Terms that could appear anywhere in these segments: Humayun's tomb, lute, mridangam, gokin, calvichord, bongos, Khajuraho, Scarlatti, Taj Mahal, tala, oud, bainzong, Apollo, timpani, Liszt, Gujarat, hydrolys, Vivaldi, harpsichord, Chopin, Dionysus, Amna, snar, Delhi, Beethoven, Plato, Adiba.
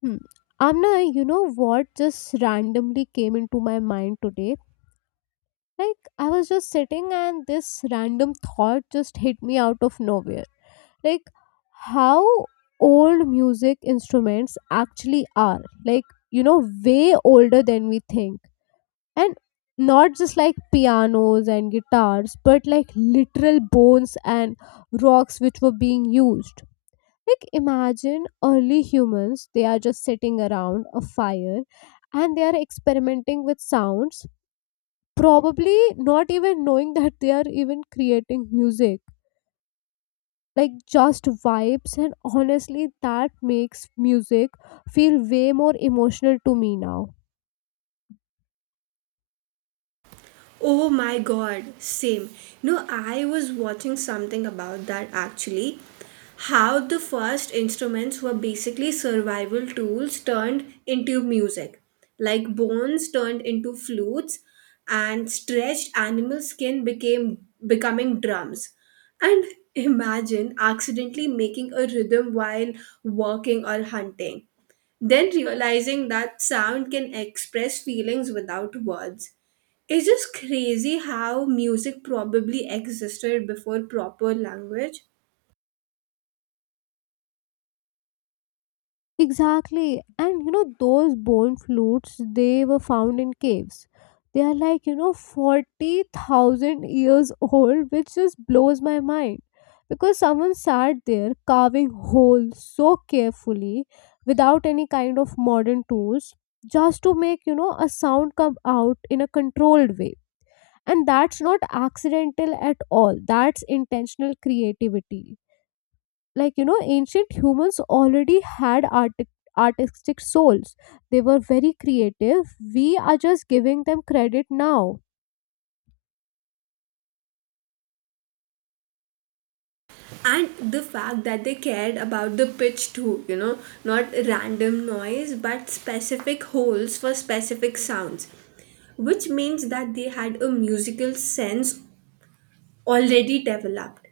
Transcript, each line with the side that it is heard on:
left: Hmm. Amna, you know what just randomly came into my mind today? I was just sitting and this random thought just hit me out of nowhere. Like, how old music instruments actually are. Like, you know, way older than we think. And not just like pianos and guitars, but like literal bones and rocks which were being used. Like imagine early humans, they are just sitting around a fire and they are experimenting with sounds, probably not even knowing that they are even creating music. Like just vibes, and honestly, that makes music feel way more emotional to me now.
right: Oh my god, same. No, I was watching something about that actually. How the first instruments were basically survival tools turned into music, like bones turned into flutes, and stretched animal skin became becoming drums. And imagine accidentally making a rhythm while walking or hunting, then realizing that sound can express feelings without words. It's just crazy how music probably existed before proper language.
left: Exactly. And you know, those bone flutes, they were found in caves. They are like, you know, 40,000 years old, which just blows my mind. Because someone sat there carving holes so carefully without any kind of modern tools just to make, you know, a sound come out in a controlled way. And that's not accidental at all. That's intentional creativity, like you know, ancient humans already had artic artistic souls. They were very creative. We are just giving them credit now.
right: And the fact that they cared about the pitch too, you know, not random noise but specific holes for specific sounds, which means that they had a musical sense already developed.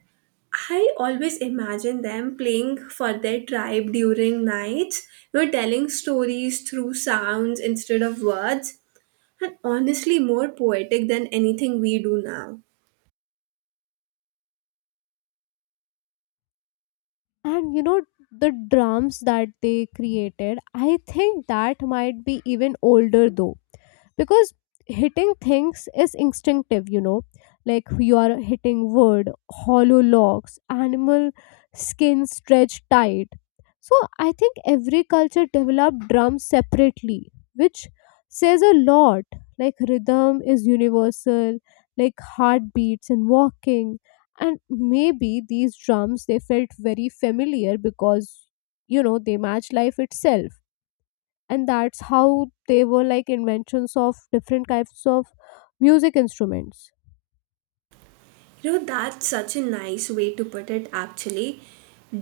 right: I always imagine them playing for their tribe during nights, you know, telling stories through sounds instead of words, and honestly more poetic than anything we do now.
left: And you know, the drums that they created, I think that might be even older though, because hitting things is instinctive, you know, like you are hitting wood, hollow logs, animal skin stretched tight. So I think every culture developed drums separately, which says a lot. Like rhythm is universal, like heartbeats and walking. And maybe these drums, they felt very familiar because, you know, they match life itself. And that's how they were like inventions of different kinds of music instruments.
right: You know, that's such a nice way to put it actually.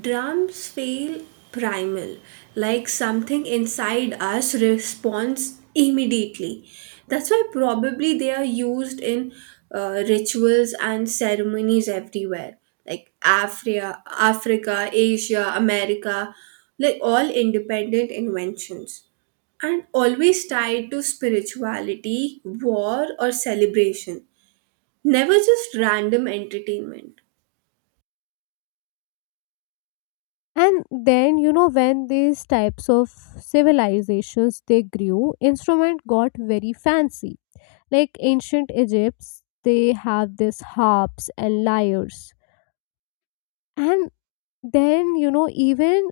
right: Drums feel primal, like something inside us responds immediately. That's why probably they are used in rituals and ceremonies everywhere, like Africa, Asia, America, like all independent inventions and always tied to spirituality, war, or celebration. Never just random entertainment.
left: And then, you know, when these types of civilizations they grew, instrument got very fancy. Like ancient Egypts, they have these harps and lyres. And then, you know, even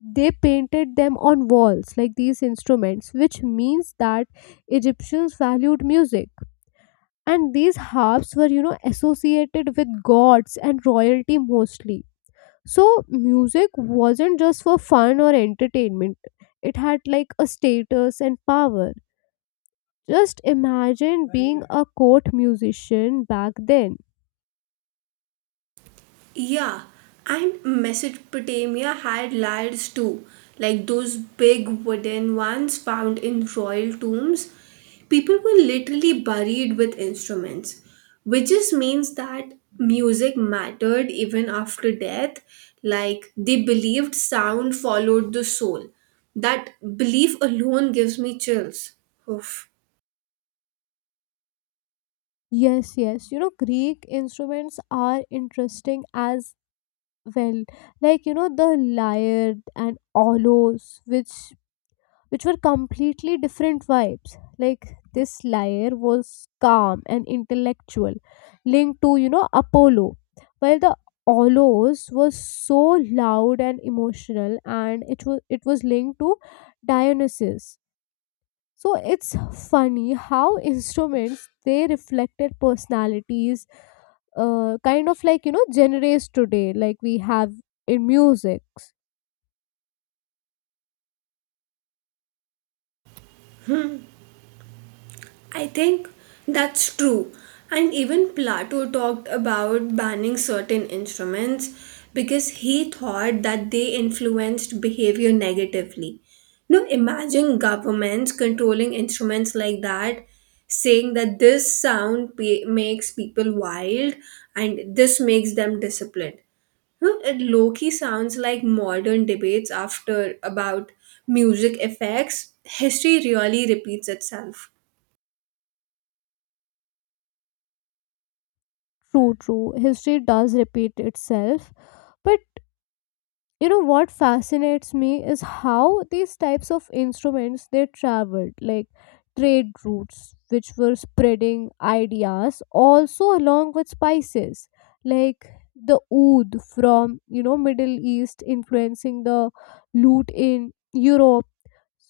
left: they painted them on walls, like these instruments, which means that Egyptians valued music. And these harps were, you know, associated with gods and royalty mostly. So, music wasn't just for fun or entertainment, it had like a status and power. Just imagine being a court musician back then.
right: Yeah, and Mesopotamia had lyres too, like those big wooden ones found in royal tombs. People were literally buried with instruments, which just means that music mattered even after death. Like they believed sound followed the soul. That belief alone gives me chills. Oof.
left: Yes, yes. You know, Greek instruments are interesting as well. Like, you know, the lyre and aulos, which were completely different vibes. Like this lyre was calm and intellectual, linked to, you know, Apollo. While the aulos was so loud and emotional and it was linked to Dionysus. So it's funny how instruments they reflected personalities, kind of like, you know, genres today like we have in music.
right: I think that's true. And even Plato talked about banning certain instruments because he thought that they influenced behavior negatively. Now, imagine governments controlling instruments like that, saying that this sound makes people wild and this makes them disciplined. No, it low-key sounds like modern debates after about music effects. History really repeats itself.
left: True, history does repeat itself. But you know what fascinates me is how these types of instruments they traveled, like trade routes which were spreading ideas also along with spices. Like the oud from, you know, Middle East influencing the lute in Europe,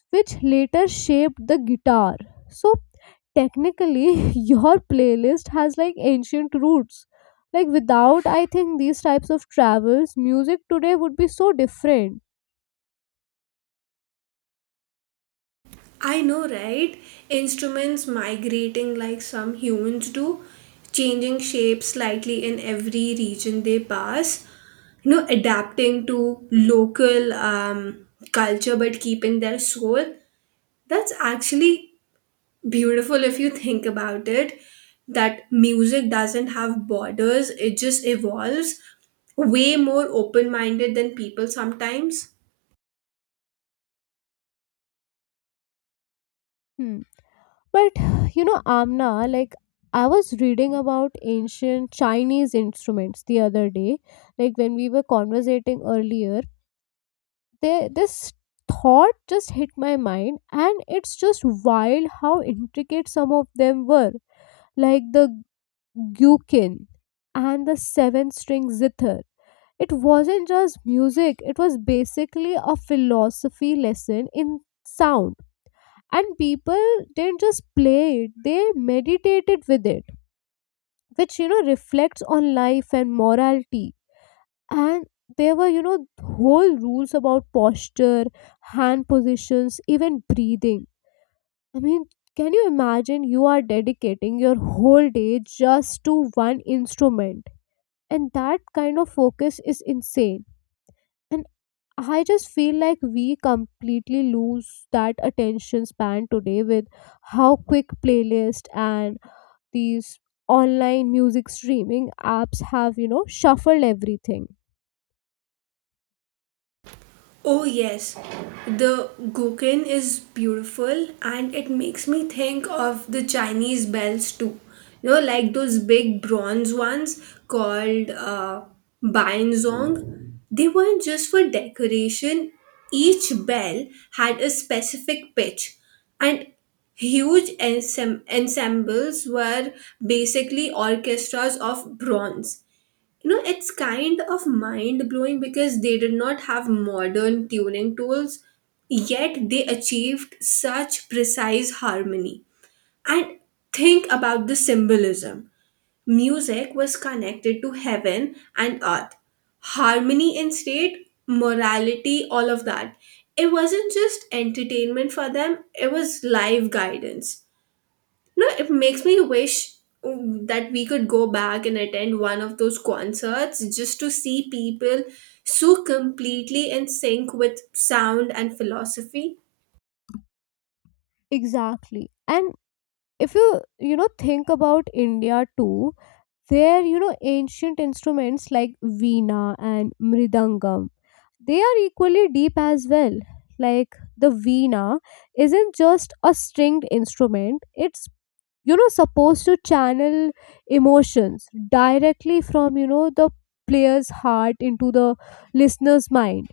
left: which later shaped the guitar. So technically your playlist has like ancient roots. Like without, I think, these types of travels, music today would be so different.
right: I know, right? Instruments migrating like some humans do, changing shape slightly in every region they pass, you know, adapting to local culture but keeping their soul. That's actually beautiful if you think about it. That music doesn't have borders, it just evolves way more open minded than people sometimes.
left: Hmm. But you know, Amna, like I was reading about ancient Chinese instruments the other day, like when we were conversating earlier, there this thought just hit my mind. And it's just wild how intricate some of them were, like the gyukin and the seven string zither. It wasn't just music, it was basically a philosophy lesson in sound. And people didn't just play it, they meditated with it, which you know, reflects on life and morality. And there were, you know, whole rules about posture, hand positions, even breathing. I mean, can you imagine you are dedicating your whole day just to one instrument? And that kind of focus is insane. And I just feel like we completely lose that attention span today with how quick playlist and these online music streaming apps have, you know, shuffled everything.
right: Oh, yes. The gokin is beautiful and it makes me think of the Chinese bells too. You know, like those big bronze ones called bainzong. They weren't just for decoration, each bell had a specific pitch, and huge ensembles were basically orchestras of bronze. You know, it's kind of mind blowing because they did not have modern tuning tools, yet they achieved such precise harmony. And think about the symbolism. Music was connected to heaven and earth, harmony in state morality, all of that. It wasn't just entertainment for them, it was life guidance. No, it makes me wish, that we could go back and attend one of those concerts just to see people so completely in sync with sound and philosophy.
left: Exactly. And if you, you know, think about India too, their, you know, ancient instruments like veena and mridangam, they are equally deep as well. Like the veena isn't just a stringed instrument, it's, you know, supposed to channel emotions directly from, you know, the player's heart into the listener's mind.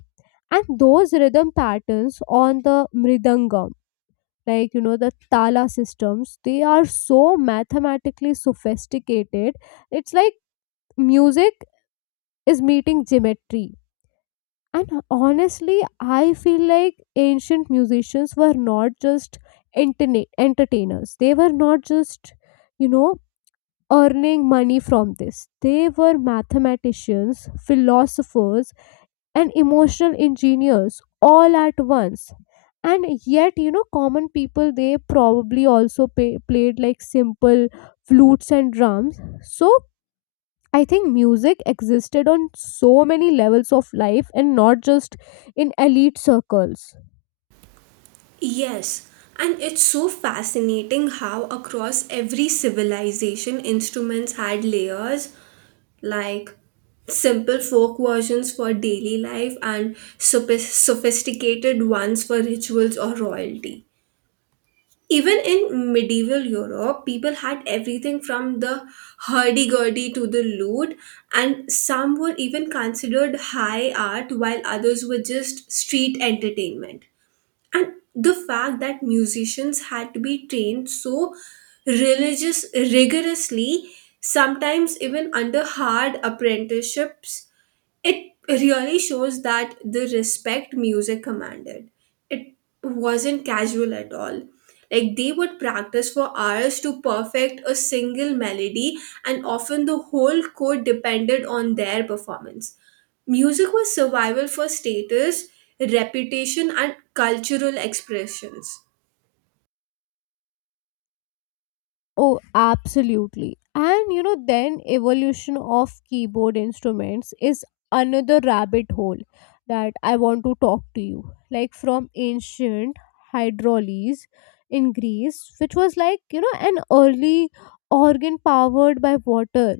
left: And those rhythm patterns on the mridangam, like you know, the tala systems, they are so mathematically sophisticated. It's like music is meeting geometry. And honestly, I feel like ancient musicians were not just entertainers, they were not just, you know, earning money from this. They were mathematicians, philosophers, and emotional engineers all at once. And yet, you know, common people they probably also played like simple flutes and drums. So, I think music existed on so many levels of life and not just in elite circles.
right: Yes, and it's so fascinating how across every civilization instruments had layers, like simple folk versions for daily life and sophisticated ones for rituals or royalty. Even in medieval Europe, people had everything from the hurdy-gurdy to the lute, and some were even considered high art while others were just street entertainment. And the fact that musicians had to be trained so religious rigorously, sometimes even under hard apprenticeships, it really shows that the respect music commanded, it wasn't casual at all. Like they would practice for hours to perfect a single melody, and often the whole chord depended on their performance. Music was survival for status, reputation, and cultural expressions.
left: Oh, absolutely. And you know, then evolution of keyboard instruments is another rabbit hole that I want to talk to you. Like from ancient hydrolys in Greece, which was like, you know, an early organ powered by water,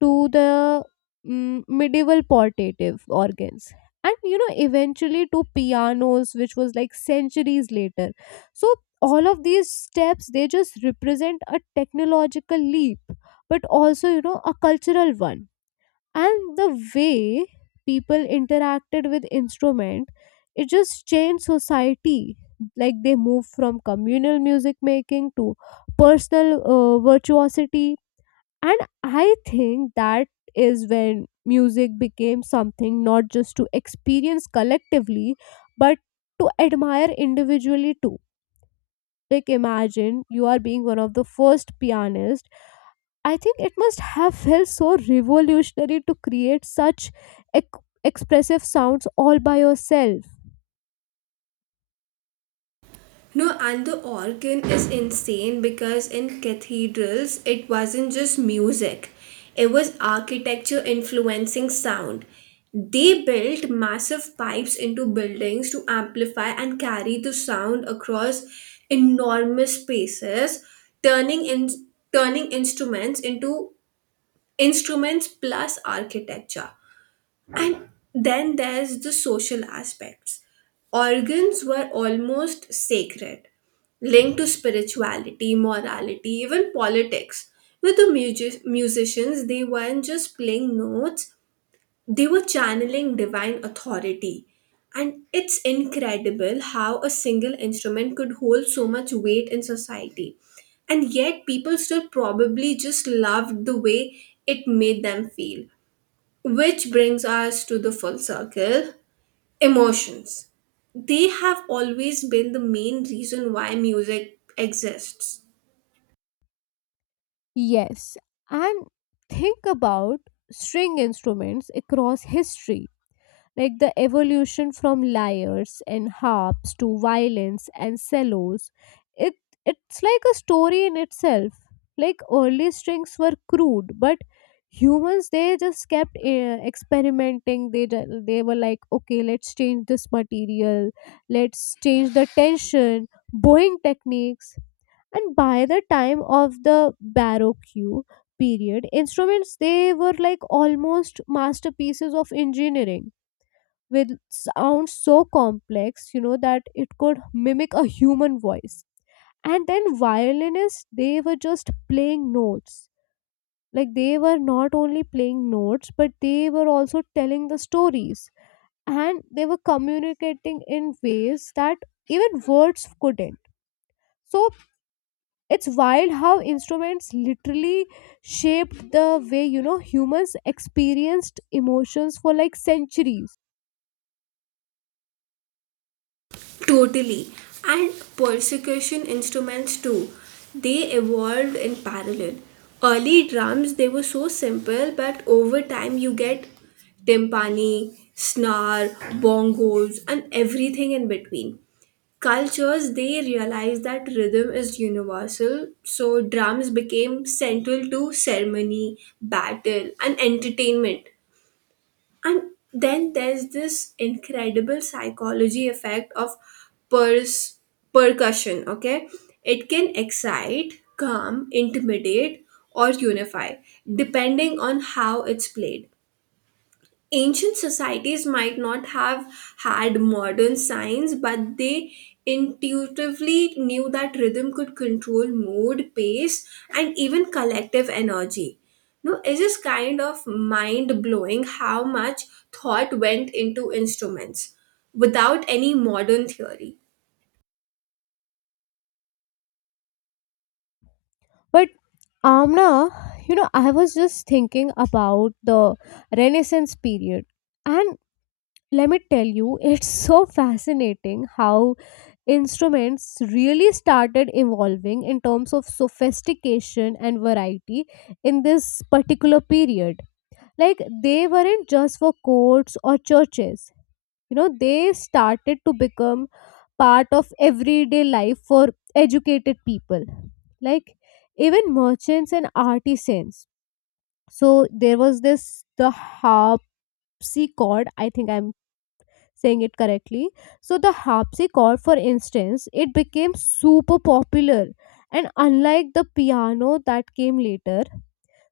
left: to the medieval portative organs, and you know, eventually to pianos which was like centuries later. So all of these steps they just represent a technological leap, but also, you know, a cultural one. And the way people interacted with instrument, it just changed society. Like they moved from communal music making to personal virtuosity. And I think that is when music became something not just to experience collectively, but to admire individually too. Like, imagine you are being one of the first pianists. I think it must have felt so revolutionary to create such expressive sounds all by yourself.
right: No, and the organ is insane because in cathedrals it wasn't just music, it was architecture influencing sound. They built massive pipes into buildings to amplify and carry the sound across enormous spaces, turning in turning instruments into instruments plus architecture. And then there's the social aspects. Organs were almost sacred, linked to spirituality, morality, even politics. With the musicians, they weren't just playing notes, they were channeling divine authority. And it's incredible how a single instrument could hold so much weight in society. And yet, people still probably just loved the way it made them feel. Which brings us to the full circle, emotions. They have always been the main reason why music exists.
left: Yes, and think about string instruments across history, like the evolution from lyres and harps to violins and cellos. It it's like a story in itself. Like early strings were crude, but humans they just kept experimenting. They were like, okay, let's change this material, let's change the tension, bowing techniques. And by the time of the baroque period, instruments they were like almost masterpieces of engineering with sounds so complex, you know, that it could mimic a human voice. And then violinists, they were just playing notes. Like they were not only playing notes, but they were also telling the stories. And they were communicating in ways that even words couldn't. So it's wild how instruments literally shaped the way, you know, humans experienced emotions for like centuries.
right: Totally. And percussion instruments too. They evolved in parallel. Early drums, they were so simple, but over time you get timpani, snar, bongos, and everything in between. Cultures they realized that rhythm is universal, so drums became central to ceremony, battle, and entertainment. And then there's this incredible psychology effect of pers- percussion, okay? It can excite, calm, intimidate, or unify, depending on how it's played. Ancient societies might not have had modern science, but they intuitively knew that rhythm could control mood, pace, and even collective energy. No, it is kind of mind blowing how much thought went into instruments without any modern theory.
left: But Amna, you know, I was just thinking about the Renaissance period. And let me tell you, it's so fascinating how instruments really started evolving in terms of sophistication and variety in this particular period. Like, they weren't just for courts or churches, you know, they started to become part of everyday life for educated people, like even merchants and artisans. So there was this the harpsichord, I think I'm saying it correctly. So the harpsichord, for instance, it became super popular, and unlike the piano that came later.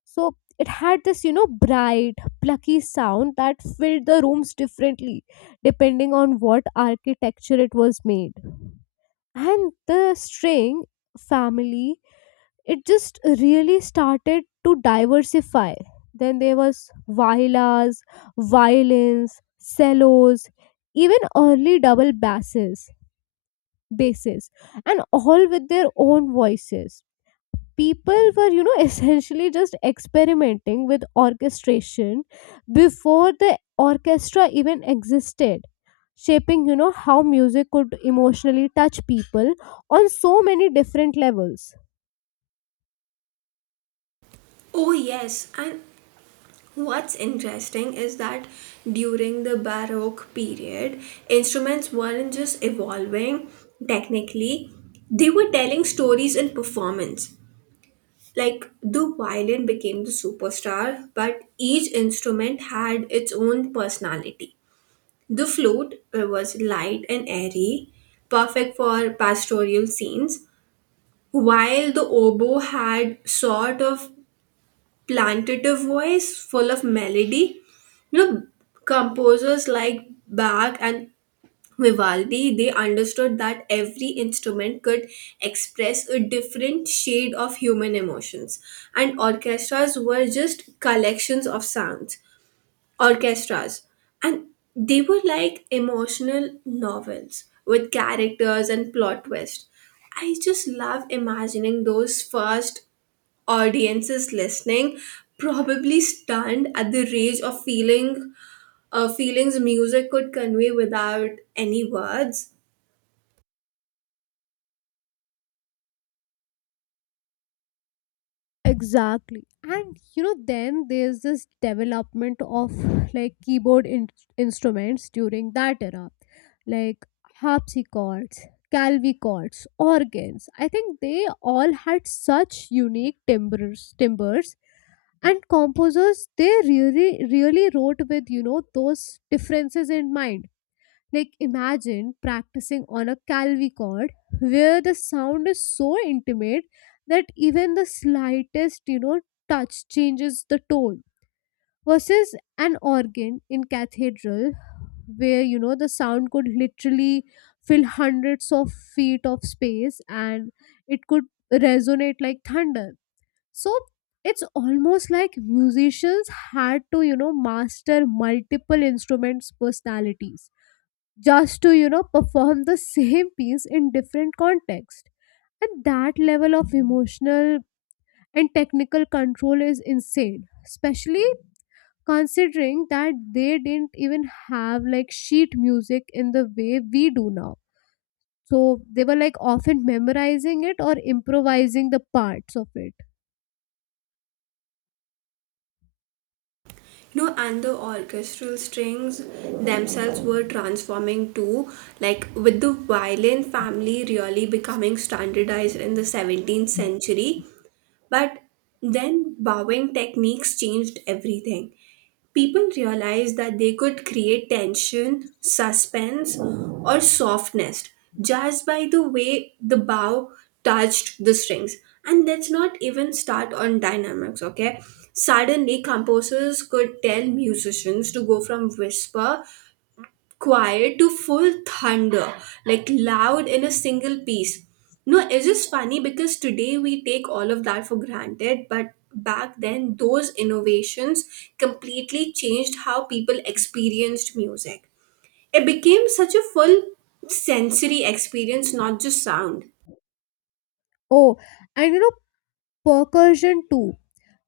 left: So it had this, you know, bright plucky sound that filled the rooms differently depending on what architecture it was made. And the string family, it just really started to diversify. Then there was violas, violins, cellos, even early double basses, and all with their own voices. People were, you know, essentially just experimenting with orchestration before the orchestra even existed, shaping, you know, how music could emotionally touch people on so many different levels.
right: Oh, yes, and what's interesting is that during the Baroque period, instruments weren't just evolving technically, they were telling stories in performance. Like the violin became the superstar, but each instrument had its own personality. The flute was light and airy, perfect for pastoral scenes, while the oboe had sort of plantative voice full of melody. You know, composers like Bach and Vivaldi, they understood that every instrument could express a different shade of human emotions, and orchestras were just collections of sounds. Orchestras, and they were like emotional novels with characters and plot twists. I just love imagining those first audiences listening, probably stunned at the range of feeling, feelings music could convey without any words.
left: Exactly. And you know, then there's this development of like keyboard instruments during that era, like harpsichords, calvichords, organs. I think they all had such unique timbres, timbers, and composers they really wrote with, you know, those differences in mind. Like imagine practicing on a Calvi chord where the sound is so intimate that even the slightest, you know, touch changes the tone, versus an organ in cathedral where, you know, the sound could literally fill hundreds of feet of space, and it could resonate like thunder. So it's almost like musicians had to, you know, master multiple instruments personalities just to, you know, perform the same piece in different context. And that level of emotional and technical control is insane, especially considering that they didn't even have like sheet music in the way we do now. So they were like often memorizing it or improvising the parts of it.
right: You know, and the orchestral strings themselves were transforming too, like with the violin family really becoming standardized in the 17th century. But then bowing techniques changed everything. People realized that they could create tension, suspense, or softness just by the way the bow touched the strings. And let's not even start on dynamics, okay? Suddenly, composers could tell musicians to go from whisper quiet to full thunder, like loud in a single piece. No, it's just funny because today we take all of that for granted, but back then those innovations completely changed how people experienced music. It became such a full sensory experience, not just sound.
left: Oh, and you know, percussion too,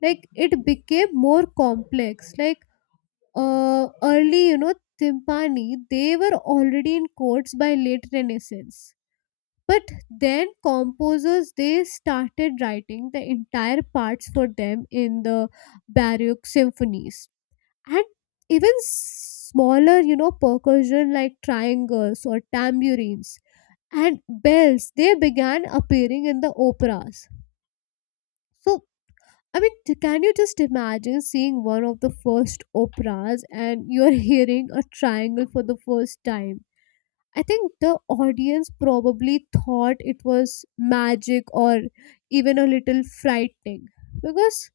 left: like it became more complex. Like early, you know, timpani, they were already in courts by late Renaissance. But then composers they started writing the entire parts for them in the Baroque symphonies. And even smaller, you know, percussion like triangles or tambourines and bells. They began appearing in the operas. So I mean, can you just imagine seeing one of the first operas and you're hearing a triangle for the first time? I think the audience probably thought it was magic or even a little frightening, because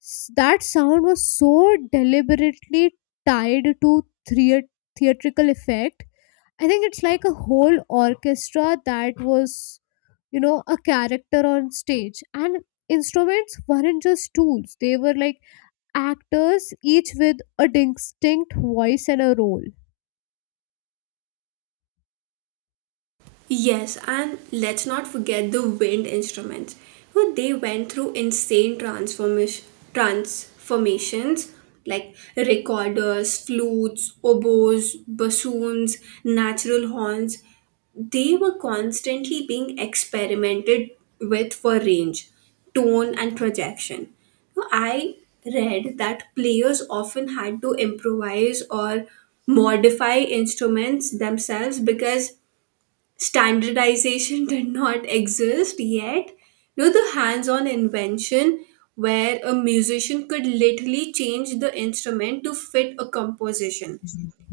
left: that sound was so deliberately tied to thea- theatrical effect. I think it's like a whole orchestra that was, you know, a character on stage. And instruments weren't just tools, they were like actors, each with a distinct voice and a role.
right: Yes, and let's not forget the wind instruments, who they went through insane transformations like recorders, flutes, oboes, bassoons, natural horns. They were constantly being experimented with for range, tone, and projection. Now, I read that players often had to improvise or modify instruments themselves because standardization did not exist yet. No, the hands on invention, where a musician could literally change the instrument to fit a composition,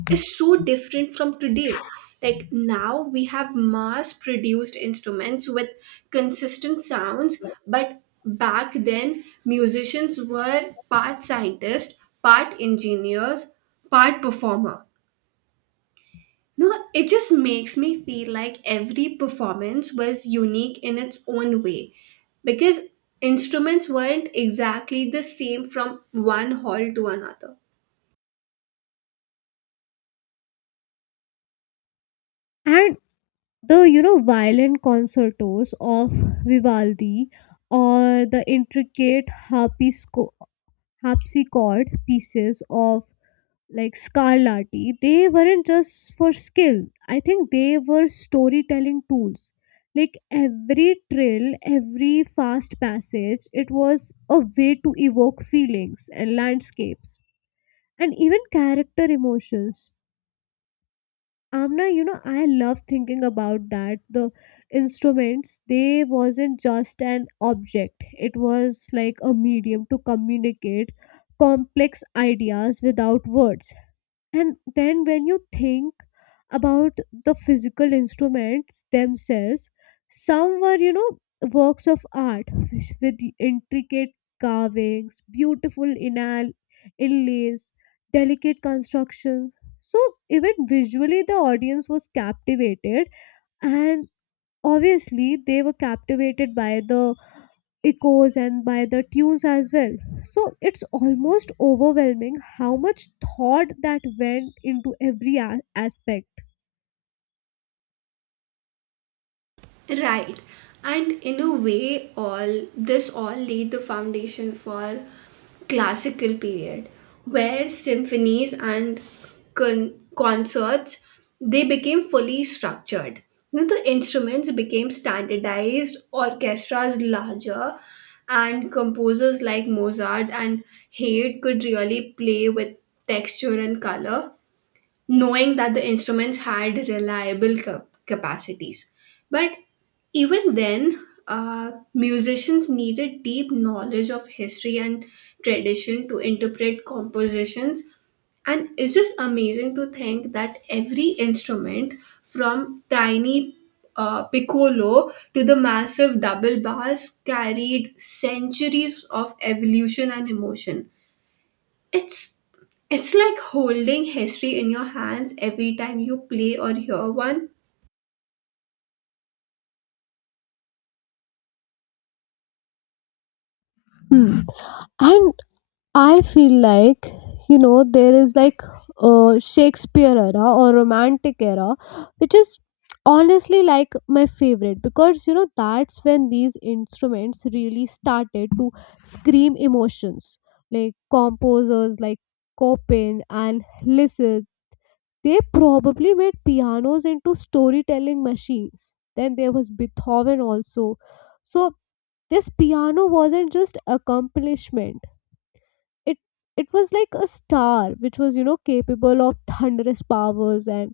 right: is so different from today. Like now, we have mass produced instruments with consistent sounds, but back then, musicians were part scientist, part engineers, part performer. No, it just makes me feel like every performance was unique in its own way because instruments weren't exactly the same from one hall to another.
left: And the, you know, violent concertos of vivaldi or the intricate harpsichord pieces of like scarlatti, they weren't just for skill. I think they were storytelling tools. Like every trill, every fast passage, it was a way to evoke feelings and landscapes and even character emotions. Amna, you know, I love thinking about that. The instruments, they wasn't just an object, it was like a medium to communicate complex ideas without words. And then when you think about the physical instruments themselves, some were, you know, works of art, with the intricate carvings, beautiful inlays, delicate constructions. So even visually, the audience was captivated, and obviously, they were captivated by the echoes and by the tunes as well. So it's almost overwhelming how much thought that went into every aspect.
right: Right. And in a way all this all laid the foundation for classical period where symphonies and concerts they became fully structured. You know, the instruments became standardized, orchestras larger, and composers like Mozart and Haydn could really play with texture and color, knowing that the instruments had reliable capacities. But even then, musicians needed deep knowledge of history and tradition to interpret compositions. And it's just amazing to think that every instrument, from tiny piccolo to the massive double bass, carried centuries of evolution and emotion, it's it's like holding history in your hands every time you play or hear one.
left: Hmm. And I feel like, you know, there is like a Shakespeare era or romantic era, which is honestly like my favorite because, you know, that's when these instruments really started to scream emotions. Like composers like Chopin and Liszt, they probably made pianos into storytelling machines. Then there was Beethoven also. So this piano wasn't just accomplishment. It it was like a star which was, you know, capable of thunderous powers and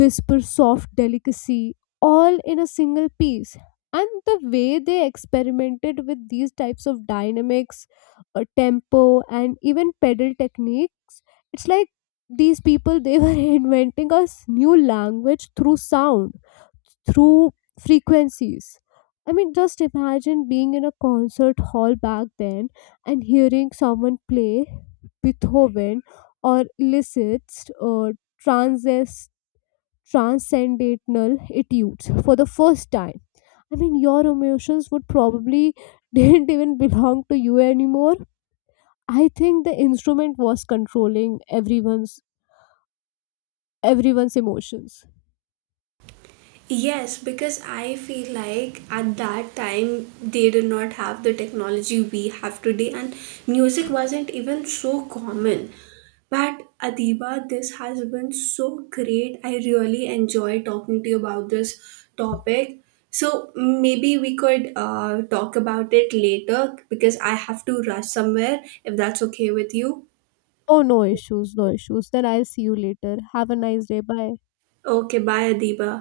left: whisper soft delicacy all in a single piece. And the way they experimented with these types of dynamics, tempo, and even pedal techniques, it's like these people they were inventing a new language through sound, through frequencies. I mean, just imagine being in a concert hall back then and hearing someone play Beethoven or Liszt's or transes transcendental etudes for the first time. I mean, your emotions would probably didn't even belong to you anymore. I think the instrument was controlling everyone's emotions.
right: Yes, because I feel like at that time they did not have the technology we have today, and music wasn't even so common. But Adiba, this has been so great. I really enjoy talking to you about this topic. So maybe we could talk about it later because I have to rush somewhere if that's okay with you.
left: Oh, no issues, no issues. Then I'll see you later. Have a nice day. Bye.
right: Okay, bye, Adiba.